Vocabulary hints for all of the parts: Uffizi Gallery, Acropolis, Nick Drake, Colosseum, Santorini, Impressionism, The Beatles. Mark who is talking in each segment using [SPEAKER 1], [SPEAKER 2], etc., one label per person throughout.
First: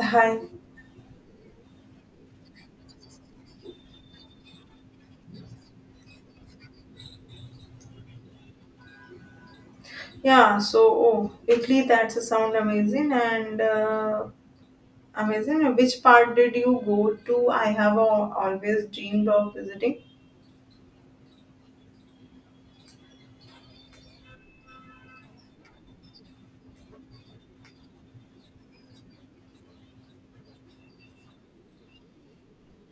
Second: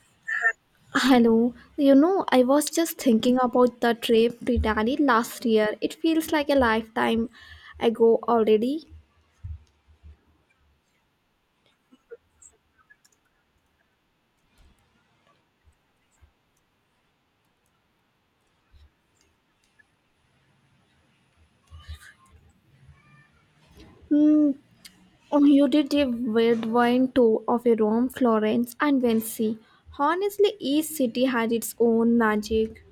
[SPEAKER 1] Hi.
[SPEAKER 2] Hello, you know, I was just thinking about the trip to Italy last year. It feels like a lifetime ago already.
[SPEAKER 1] Yeah. Italy. That's a sound amazing. And amazing. Which part did you go to? Always dreamed of visiting.
[SPEAKER 2] Hmm. Oh, You did a whirlwind tour of Rome, Florence, and Venice. Honestly, each city had its own magic.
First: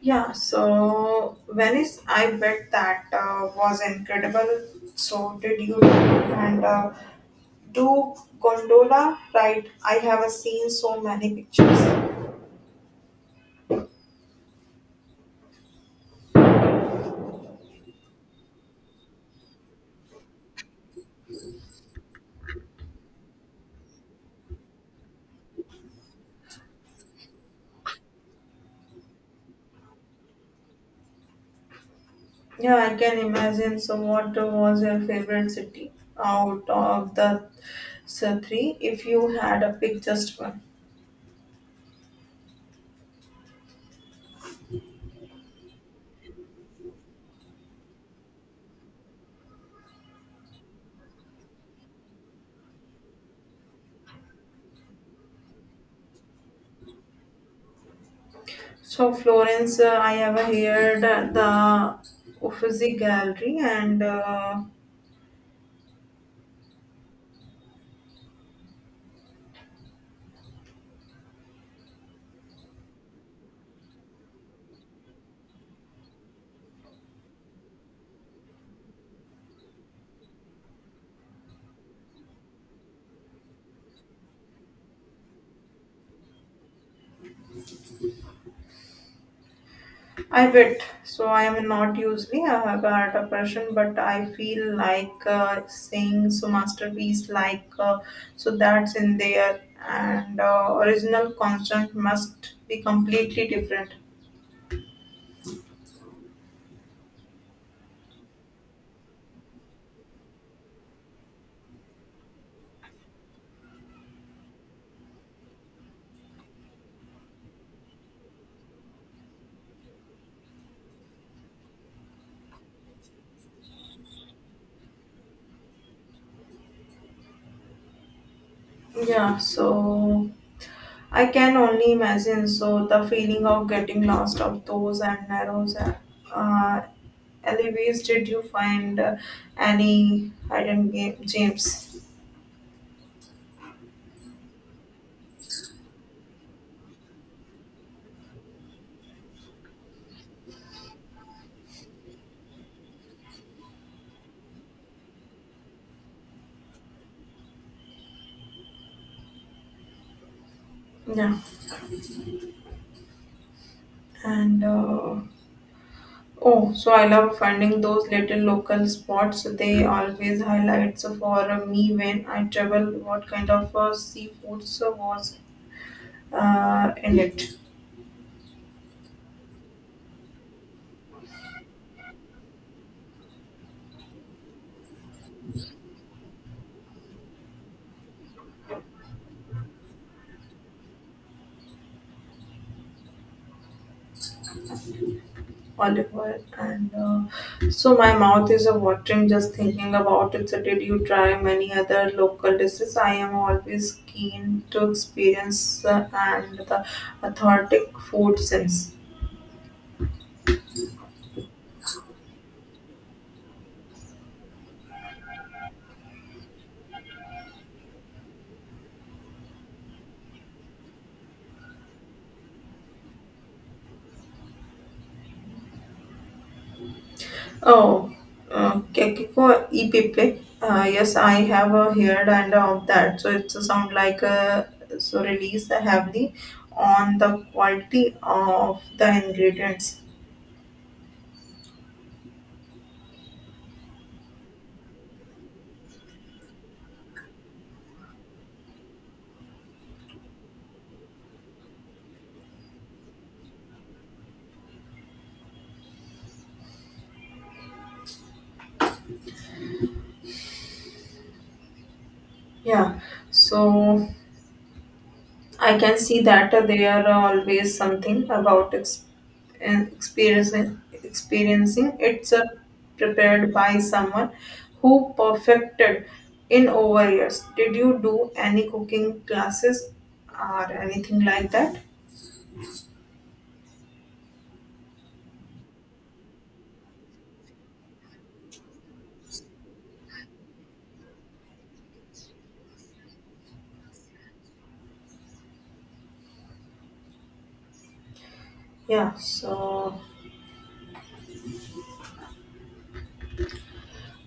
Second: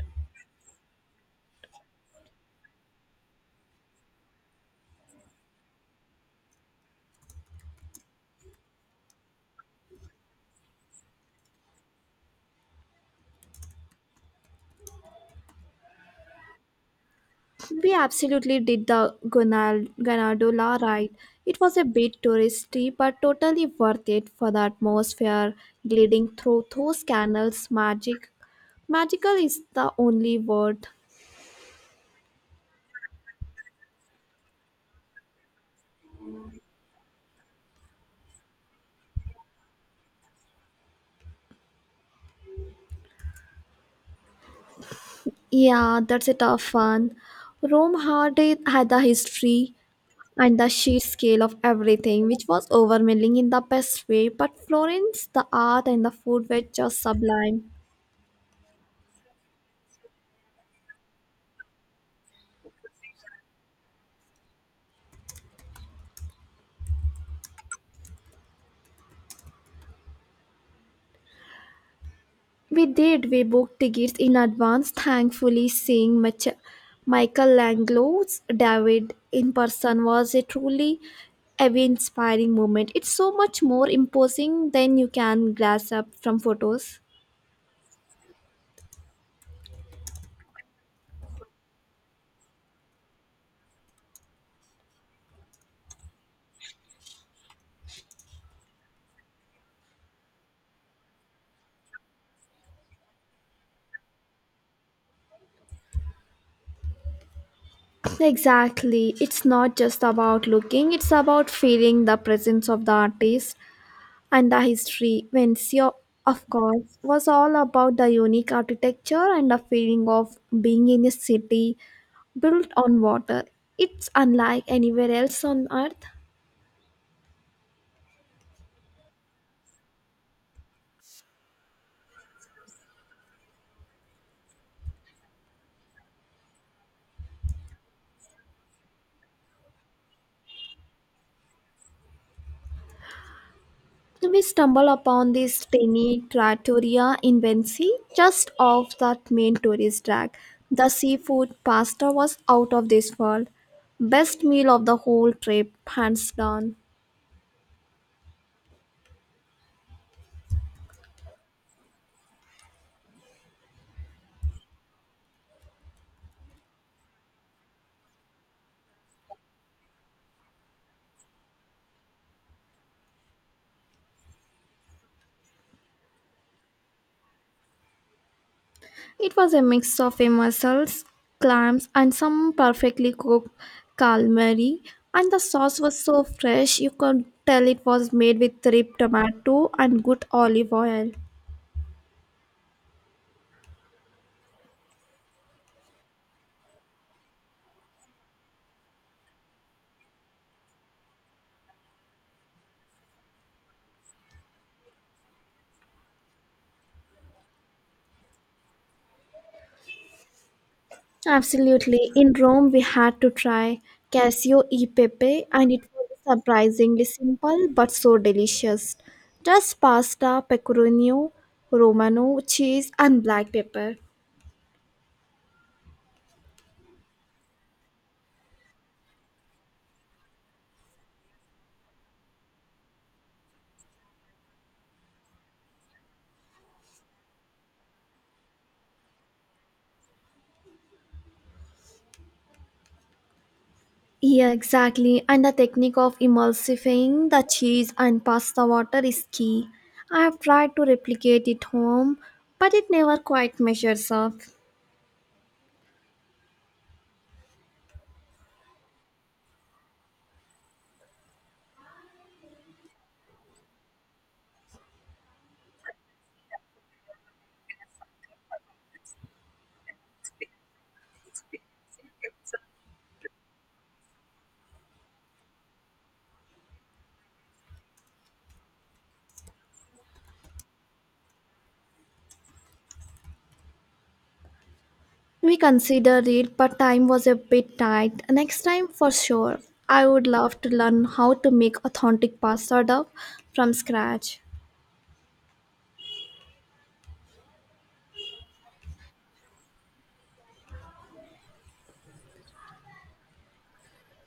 [SPEAKER 1] Yeah. So Venice. I bet that was incredible. So did you and do gondola ride? I have seen so many pictures.
[SPEAKER 2] We absolutely did the Ganadola ride. It was a bit touristy, but totally worth it for the atmosphere gliding through those canals. Magical is the only word.
[SPEAKER 1] Yeah, I can imagine. So, what was your favorite city out of the three? If you had a pick just one.
[SPEAKER 2] Yeah, that's a tough one. Rome had the history and the sheer scale of everything, which was overwhelming in the best way. But Florence, the art and the food were just sublime.
[SPEAKER 1] So, Florence, I ever heard the Uffizi Gallery, and
[SPEAKER 2] We did. We booked tickets in advance, thankfully, seeing Michelangelo's David in person was a truly awe inspiring moment. It's so much more imposing than you can glass up from photos.
[SPEAKER 1] I bet. So, I am not usually a art a person, but I feel like saying so masterpiece like so that's in there, and original constant must be completely different.
[SPEAKER 2] Exactly. It's not just about looking, it's about feeling the presence of the artist and the history. Vencio, of course, was all about the unique architecture and the feeling of being in a city built on water. It's unlike anywhere else on Earth.
[SPEAKER 1] Yeah, so I can only imagine. So the feeling of getting lost of those and narrows uh, anyways, did you find any hidden game, James?
[SPEAKER 2] We stumble upon this tiny trattoria in Venice, just off that main tourist track. The seafood pasta was out of this world. Best meal of the whole trip, hands down.
[SPEAKER 1] Yeah. And uh, oh, so I love finding those little local spots. They always highlights for me when I travel. What kind of seafoods was in it?
[SPEAKER 2] It was a mix of a mussels, clams, and some perfectly cooked calamari. And the sauce was so fresh, you could tell it was made with ripe tomato and good olive oil.
[SPEAKER 1] Olive oil and so my mouth is a watering just thinking about it. So did you try many other local dishes? I am always keen to experience and the authentic food sense.
[SPEAKER 2] Absolutely. In Rome, we had to try Casio e Pepe, and it was surprisingly simple but so delicious. Just pasta, pecorino, romano, cheese, and black pepper.
[SPEAKER 1] oh kekiko ipipe, yes, I have heard and of that. So it's a sound like a so release the heavily on the quality of the ingredients.
[SPEAKER 2] Yeah, exactly. And the technique of emulsifying the cheese and pasta water is key. I have tried to replicate it home, but it never quite measures up.
[SPEAKER 1] Yeah, so I can see that they are always something about experiencing. It's prepared by someone who perfected in over years. Did you do any cooking classes or anything like that?
[SPEAKER 2] We considered it, but time was a bit tight. Next time, for sure. I would love to learn how to make authentic pasta dough from scratch.
[SPEAKER 1] Yeah, so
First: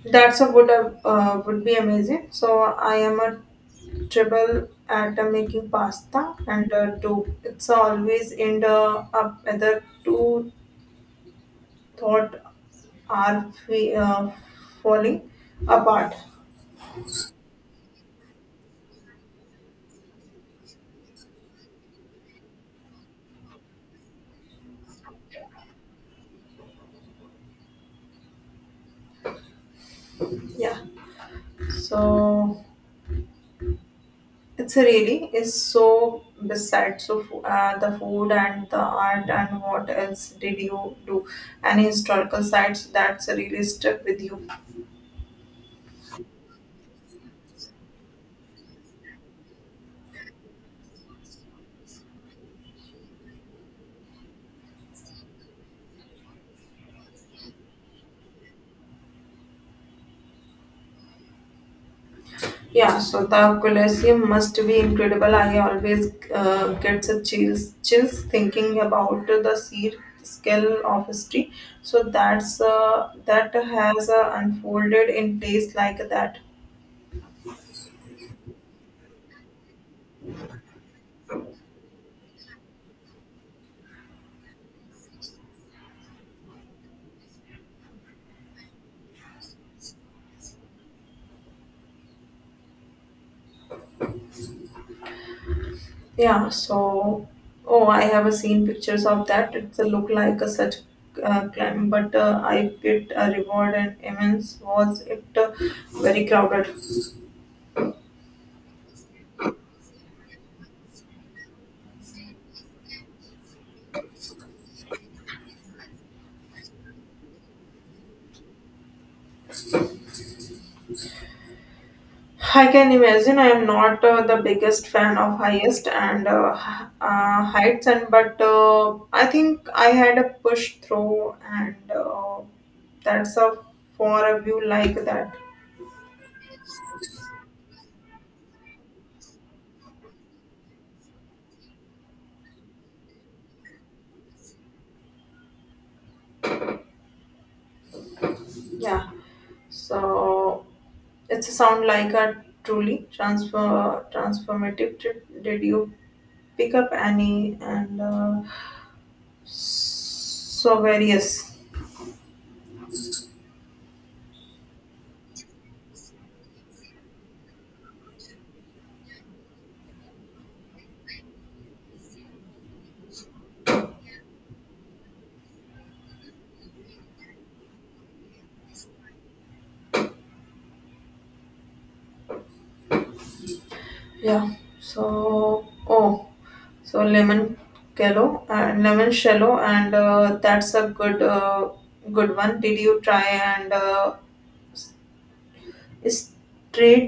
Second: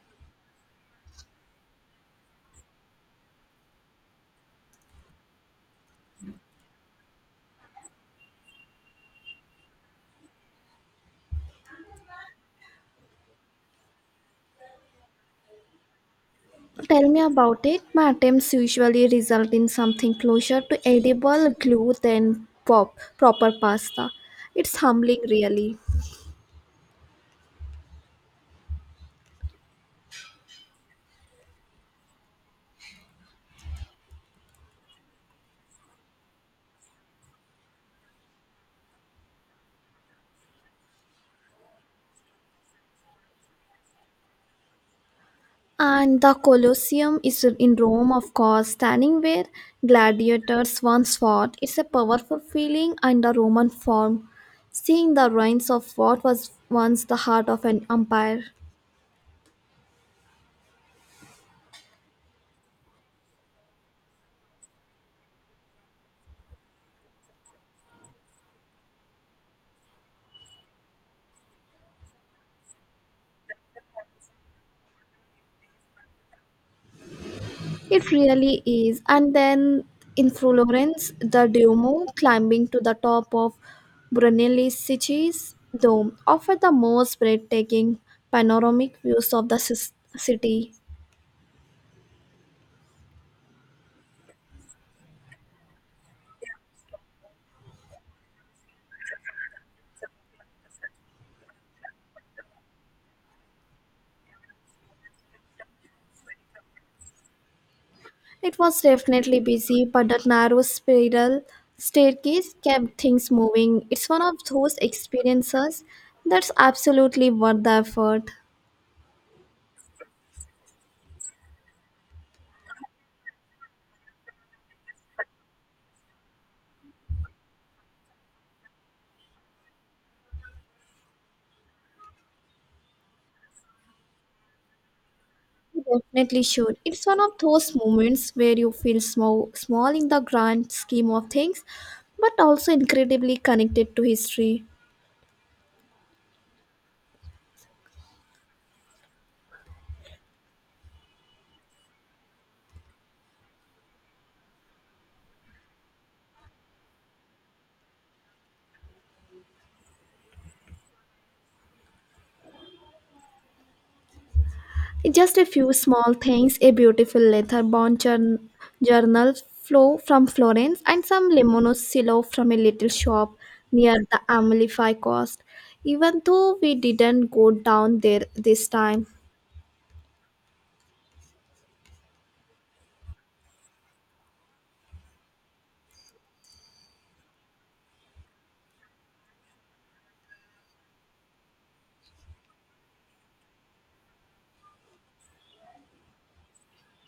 [SPEAKER 1] that's a would be amazing. So I am a triple at making pasta and dough. It's always end the up whether two thought are we, falling apart.
[SPEAKER 2] Tell me about it. My attempts usually result in something closer to edible glue than proper pasta. It's humbling, really.
[SPEAKER 1] Yeah. So it's really is so besides so the food and the art, and what else did you do? Any historical sites that's really stuck with you?
[SPEAKER 2] And the Colosseum is in Rome, of course, standing where gladiators once fought. It's a powerful feeling in the Roman form, seeing the ruins of what was once the heart of an empire.
[SPEAKER 1] Yeah. So the Colosseum must be incredible. I always get some chills thinking about the sheer scale of history. So that's that has unfolded in place like that.
[SPEAKER 2] It really is. And then in Florence, the Duomo, climbing to the top of Brunelleschi's dome, offered the most breathtaking panoramic views of the city.
[SPEAKER 1] Yeah, so oh, I have a seen pictures of that. It's a look like a such climb, but I bit a reward and immense. Was it very crowded?
[SPEAKER 2] It was definitely busy, but that narrow spiral staircase kept things moving. It's one of those experiences that's absolutely worth the effort.
[SPEAKER 1] I can imagine. I am not the biggest fan of highest and heights, and but I think I had a push through, and that's a for a view like that.
[SPEAKER 2] You Definitely should. It's one of those moments where you feel small in the grand scheme of things, but also incredibly connected to history.
[SPEAKER 1] Yeah. So it's a sound like a truly transfer transformative. Did you pick up any and so various?
[SPEAKER 2] Just a few small things a beautiful leather-bound journal flow from Florence and some Limoncello from a little shop near the Amalfi Coast. Even though we didn't go down there this time,
[SPEAKER 1] Yeah. So oh, so lemon kello and lemon shallow, and that's a good one. Did you try and straight,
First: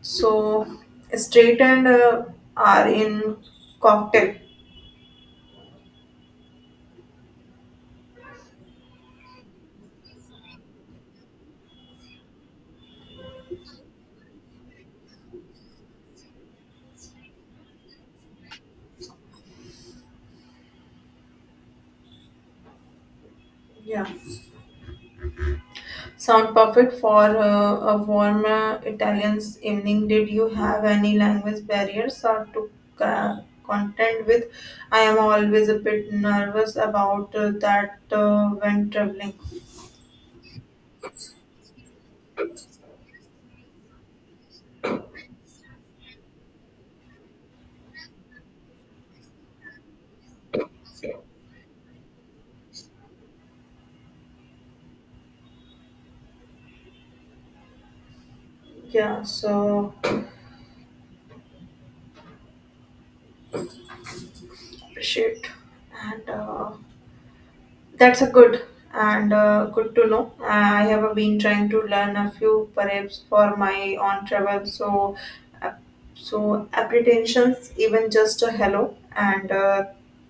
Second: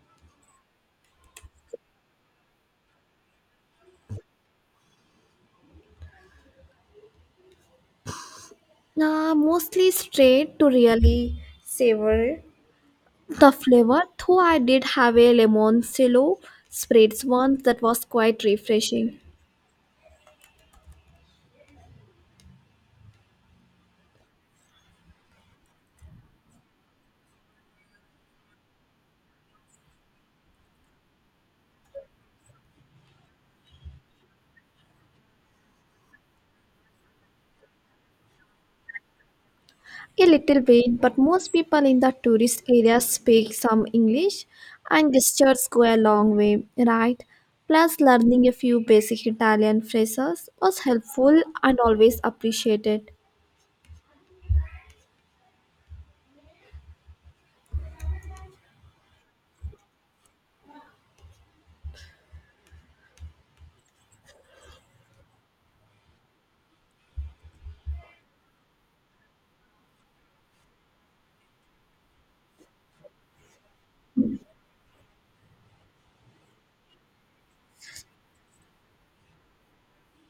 [SPEAKER 1] so straight, and are in cocktail?
[SPEAKER 2] mostly straight to really savor the flavor, though I did have a Limoncello spritz once that was quite refreshing.
[SPEAKER 1] Yeah. Sound perfect for a warm Italian evening. Did you have any language barriers or to uh, contend with? I am always a bit nervous about that when traveling.
[SPEAKER 2] A little bit, but most people in the tourist areas speak some English, and gestures go a long way, right? Plus, learning a few basic Italian phrases was helpful and always appreciated.
[SPEAKER 1] Yeah, so appreciate and. That's a good and good to know. I have been trying to learn a few perhaps for my own travel. So, uh, so apprehensions, even just a hello and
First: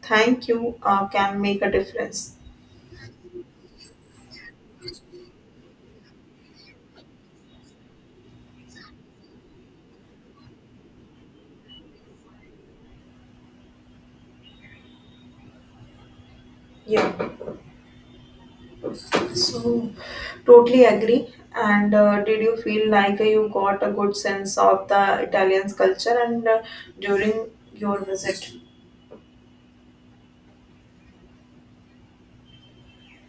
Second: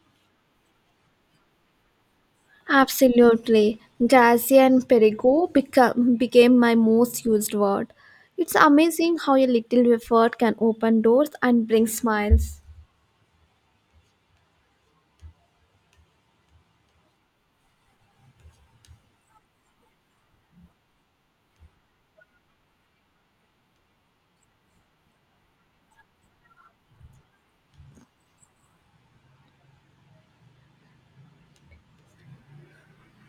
[SPEAKER 1] thank you can make a difference.
[SPEAKER 2] Absolutely. Grazie and Perigo became my most used word. It's amazing how a little effort can open doors and bring smiles.
[SPEAKER 1] Yeah. So, totally agree. And did you feel like you got a good sense of the Italian's culture and during your visit?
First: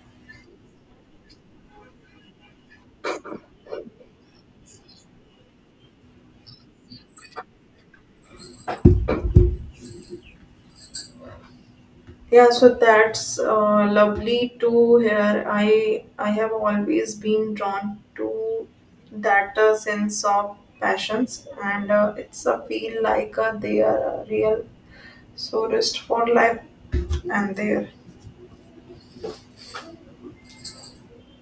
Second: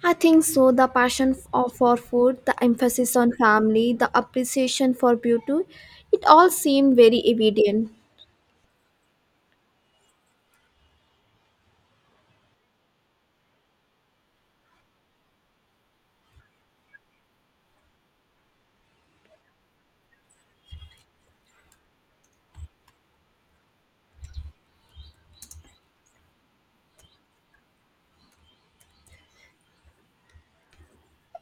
[SPEAKER 2] I think so. The passion for food, the emphasis on family, the appreciation for beauty, it all seemed very evident.
[SPEAKER 1] Yeah, so that's lovely to hear. I have always been drawn to that sense of passions, and it's a feel like they are a real source for life, and there.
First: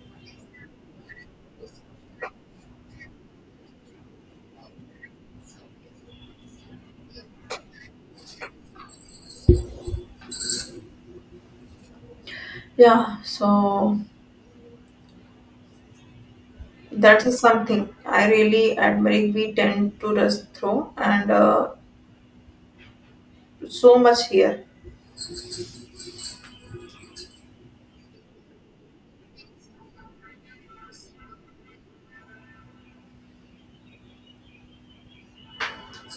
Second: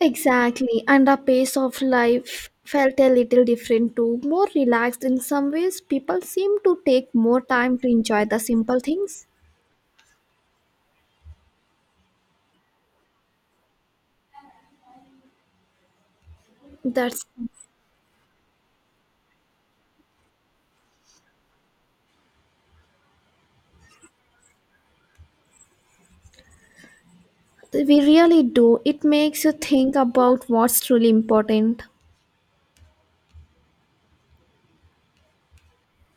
[SPEAKER 2] Exactly, and the pace of life felt a little different too. More relaxed in some ways, people seem to take more time to enjoy the simple things.
[SPEAKER 1] Yeah, so
[SPEAKER 2] That's
[SPEAKER 1] that is something I really admire. We tend to rush through, and so much here.
[SPEAKER 2] we really do. It makes you think about what's truly important.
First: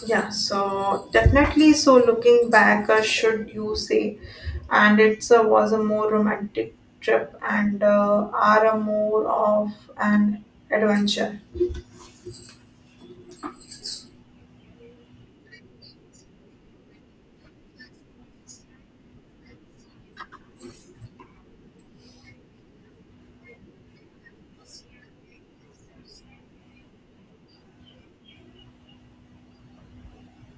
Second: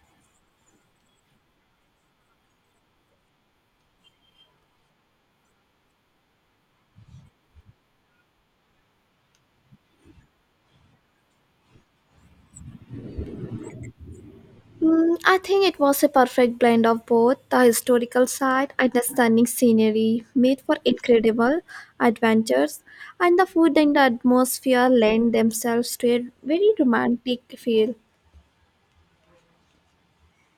[SPEAKER 1] Yeah, so definitely. So looking back, should you say, and it's was a more romantic trip, and are a more of an adventure.
[SPEAKER 2] Mm, I think it was a perfect blend of both the historical side and the stunning scenery made for incredible adventures, and the food and the atmosphere lend themselves to a very romantic feel.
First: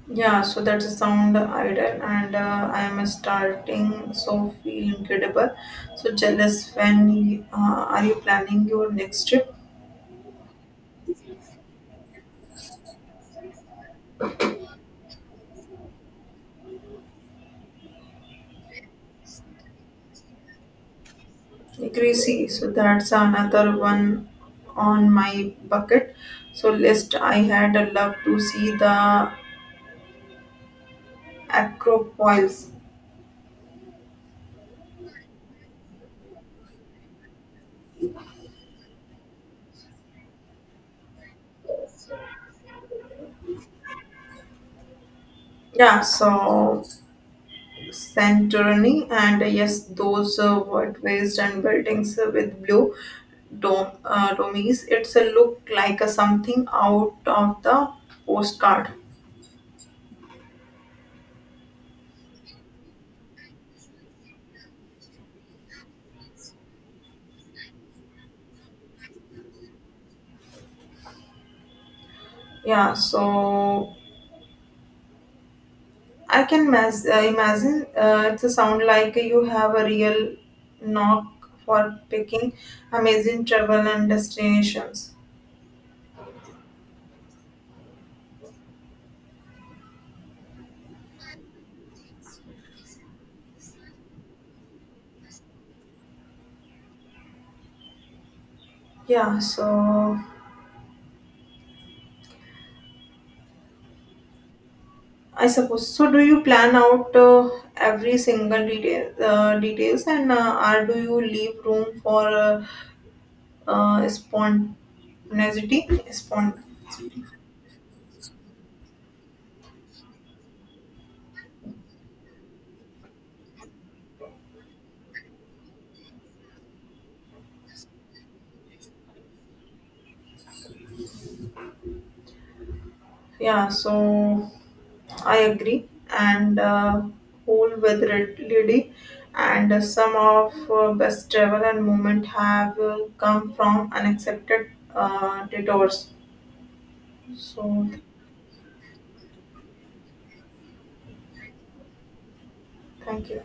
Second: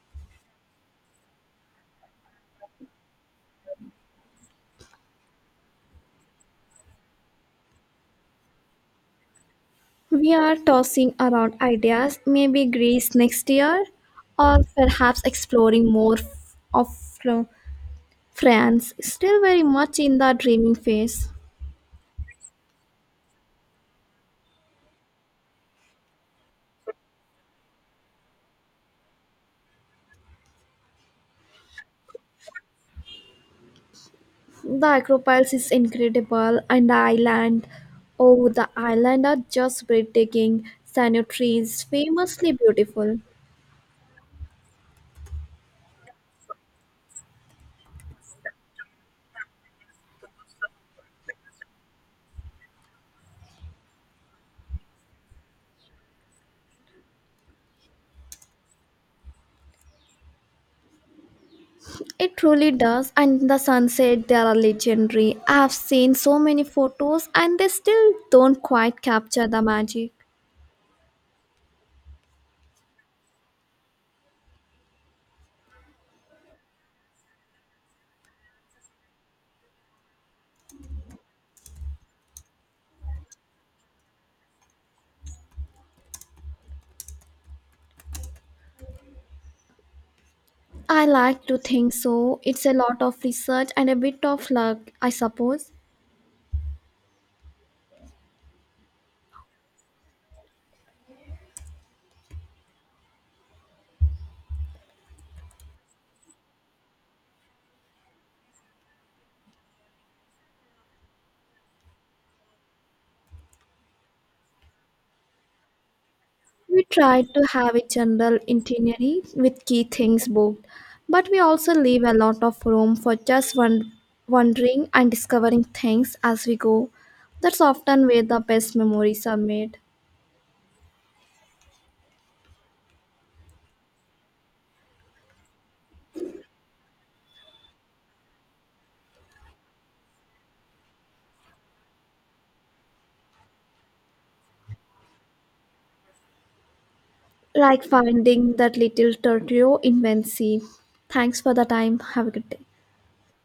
[SPEAKER 1] Yeah, so that's a sound idol, and I am starting so feel incredible. So jealous. Are you planning your next trip?
[SPEAKER 2] We are tossing around ideas, maybe Greece next year, or perhaps exploring more of France, still very much in the dreaming phase.
[SPEAKER 1] Greasy, so that's another one on my bucket. So list, I had a love to see the Acropolis.
[SPEAKER 2] The acropiles is incredible, and the island, oh, the island are just breathtaking. Sano trees, famously beautiful.
[SPEAKER 1] Yeah, so Santorini, and yes, those were raised and buildings with blue domes. It's a look like a something out of the postcard.
[SPEAKER 2] It truly does, and the sunset they are legendary. I've seen so many photos, and they still don't quite capture the magic.
[SPEAKER 1] Yeah, so I can imagine it's a sound like you have a real knock for picking amazing travel and destinations.
[SPEAKER 2] I like to think so. It's a lot of research and a bit of luck, I suppose.
[SPEAKER 1] Yeah, so I suppose. So, do you plan out every single details, and or do you leave room for spontaneity?
[SPEAKER 2] We tried to have a general itinerary with key things booked, but we also leave a lot of room for just wondering and discovering things as we go. That's often where the best memories are made,
[SPEAKER 1] Yeah. So, I agree, and whole with Red Lady, and some of best travel and movement have come from unaccepted detours.
[SPEAKER 2] like
[SPEAKER 1] So,
[SPEAKER 2] finding that little tortio in Venice. Thanks for the time. Have a good day.
[SPEAKER 1] thank you.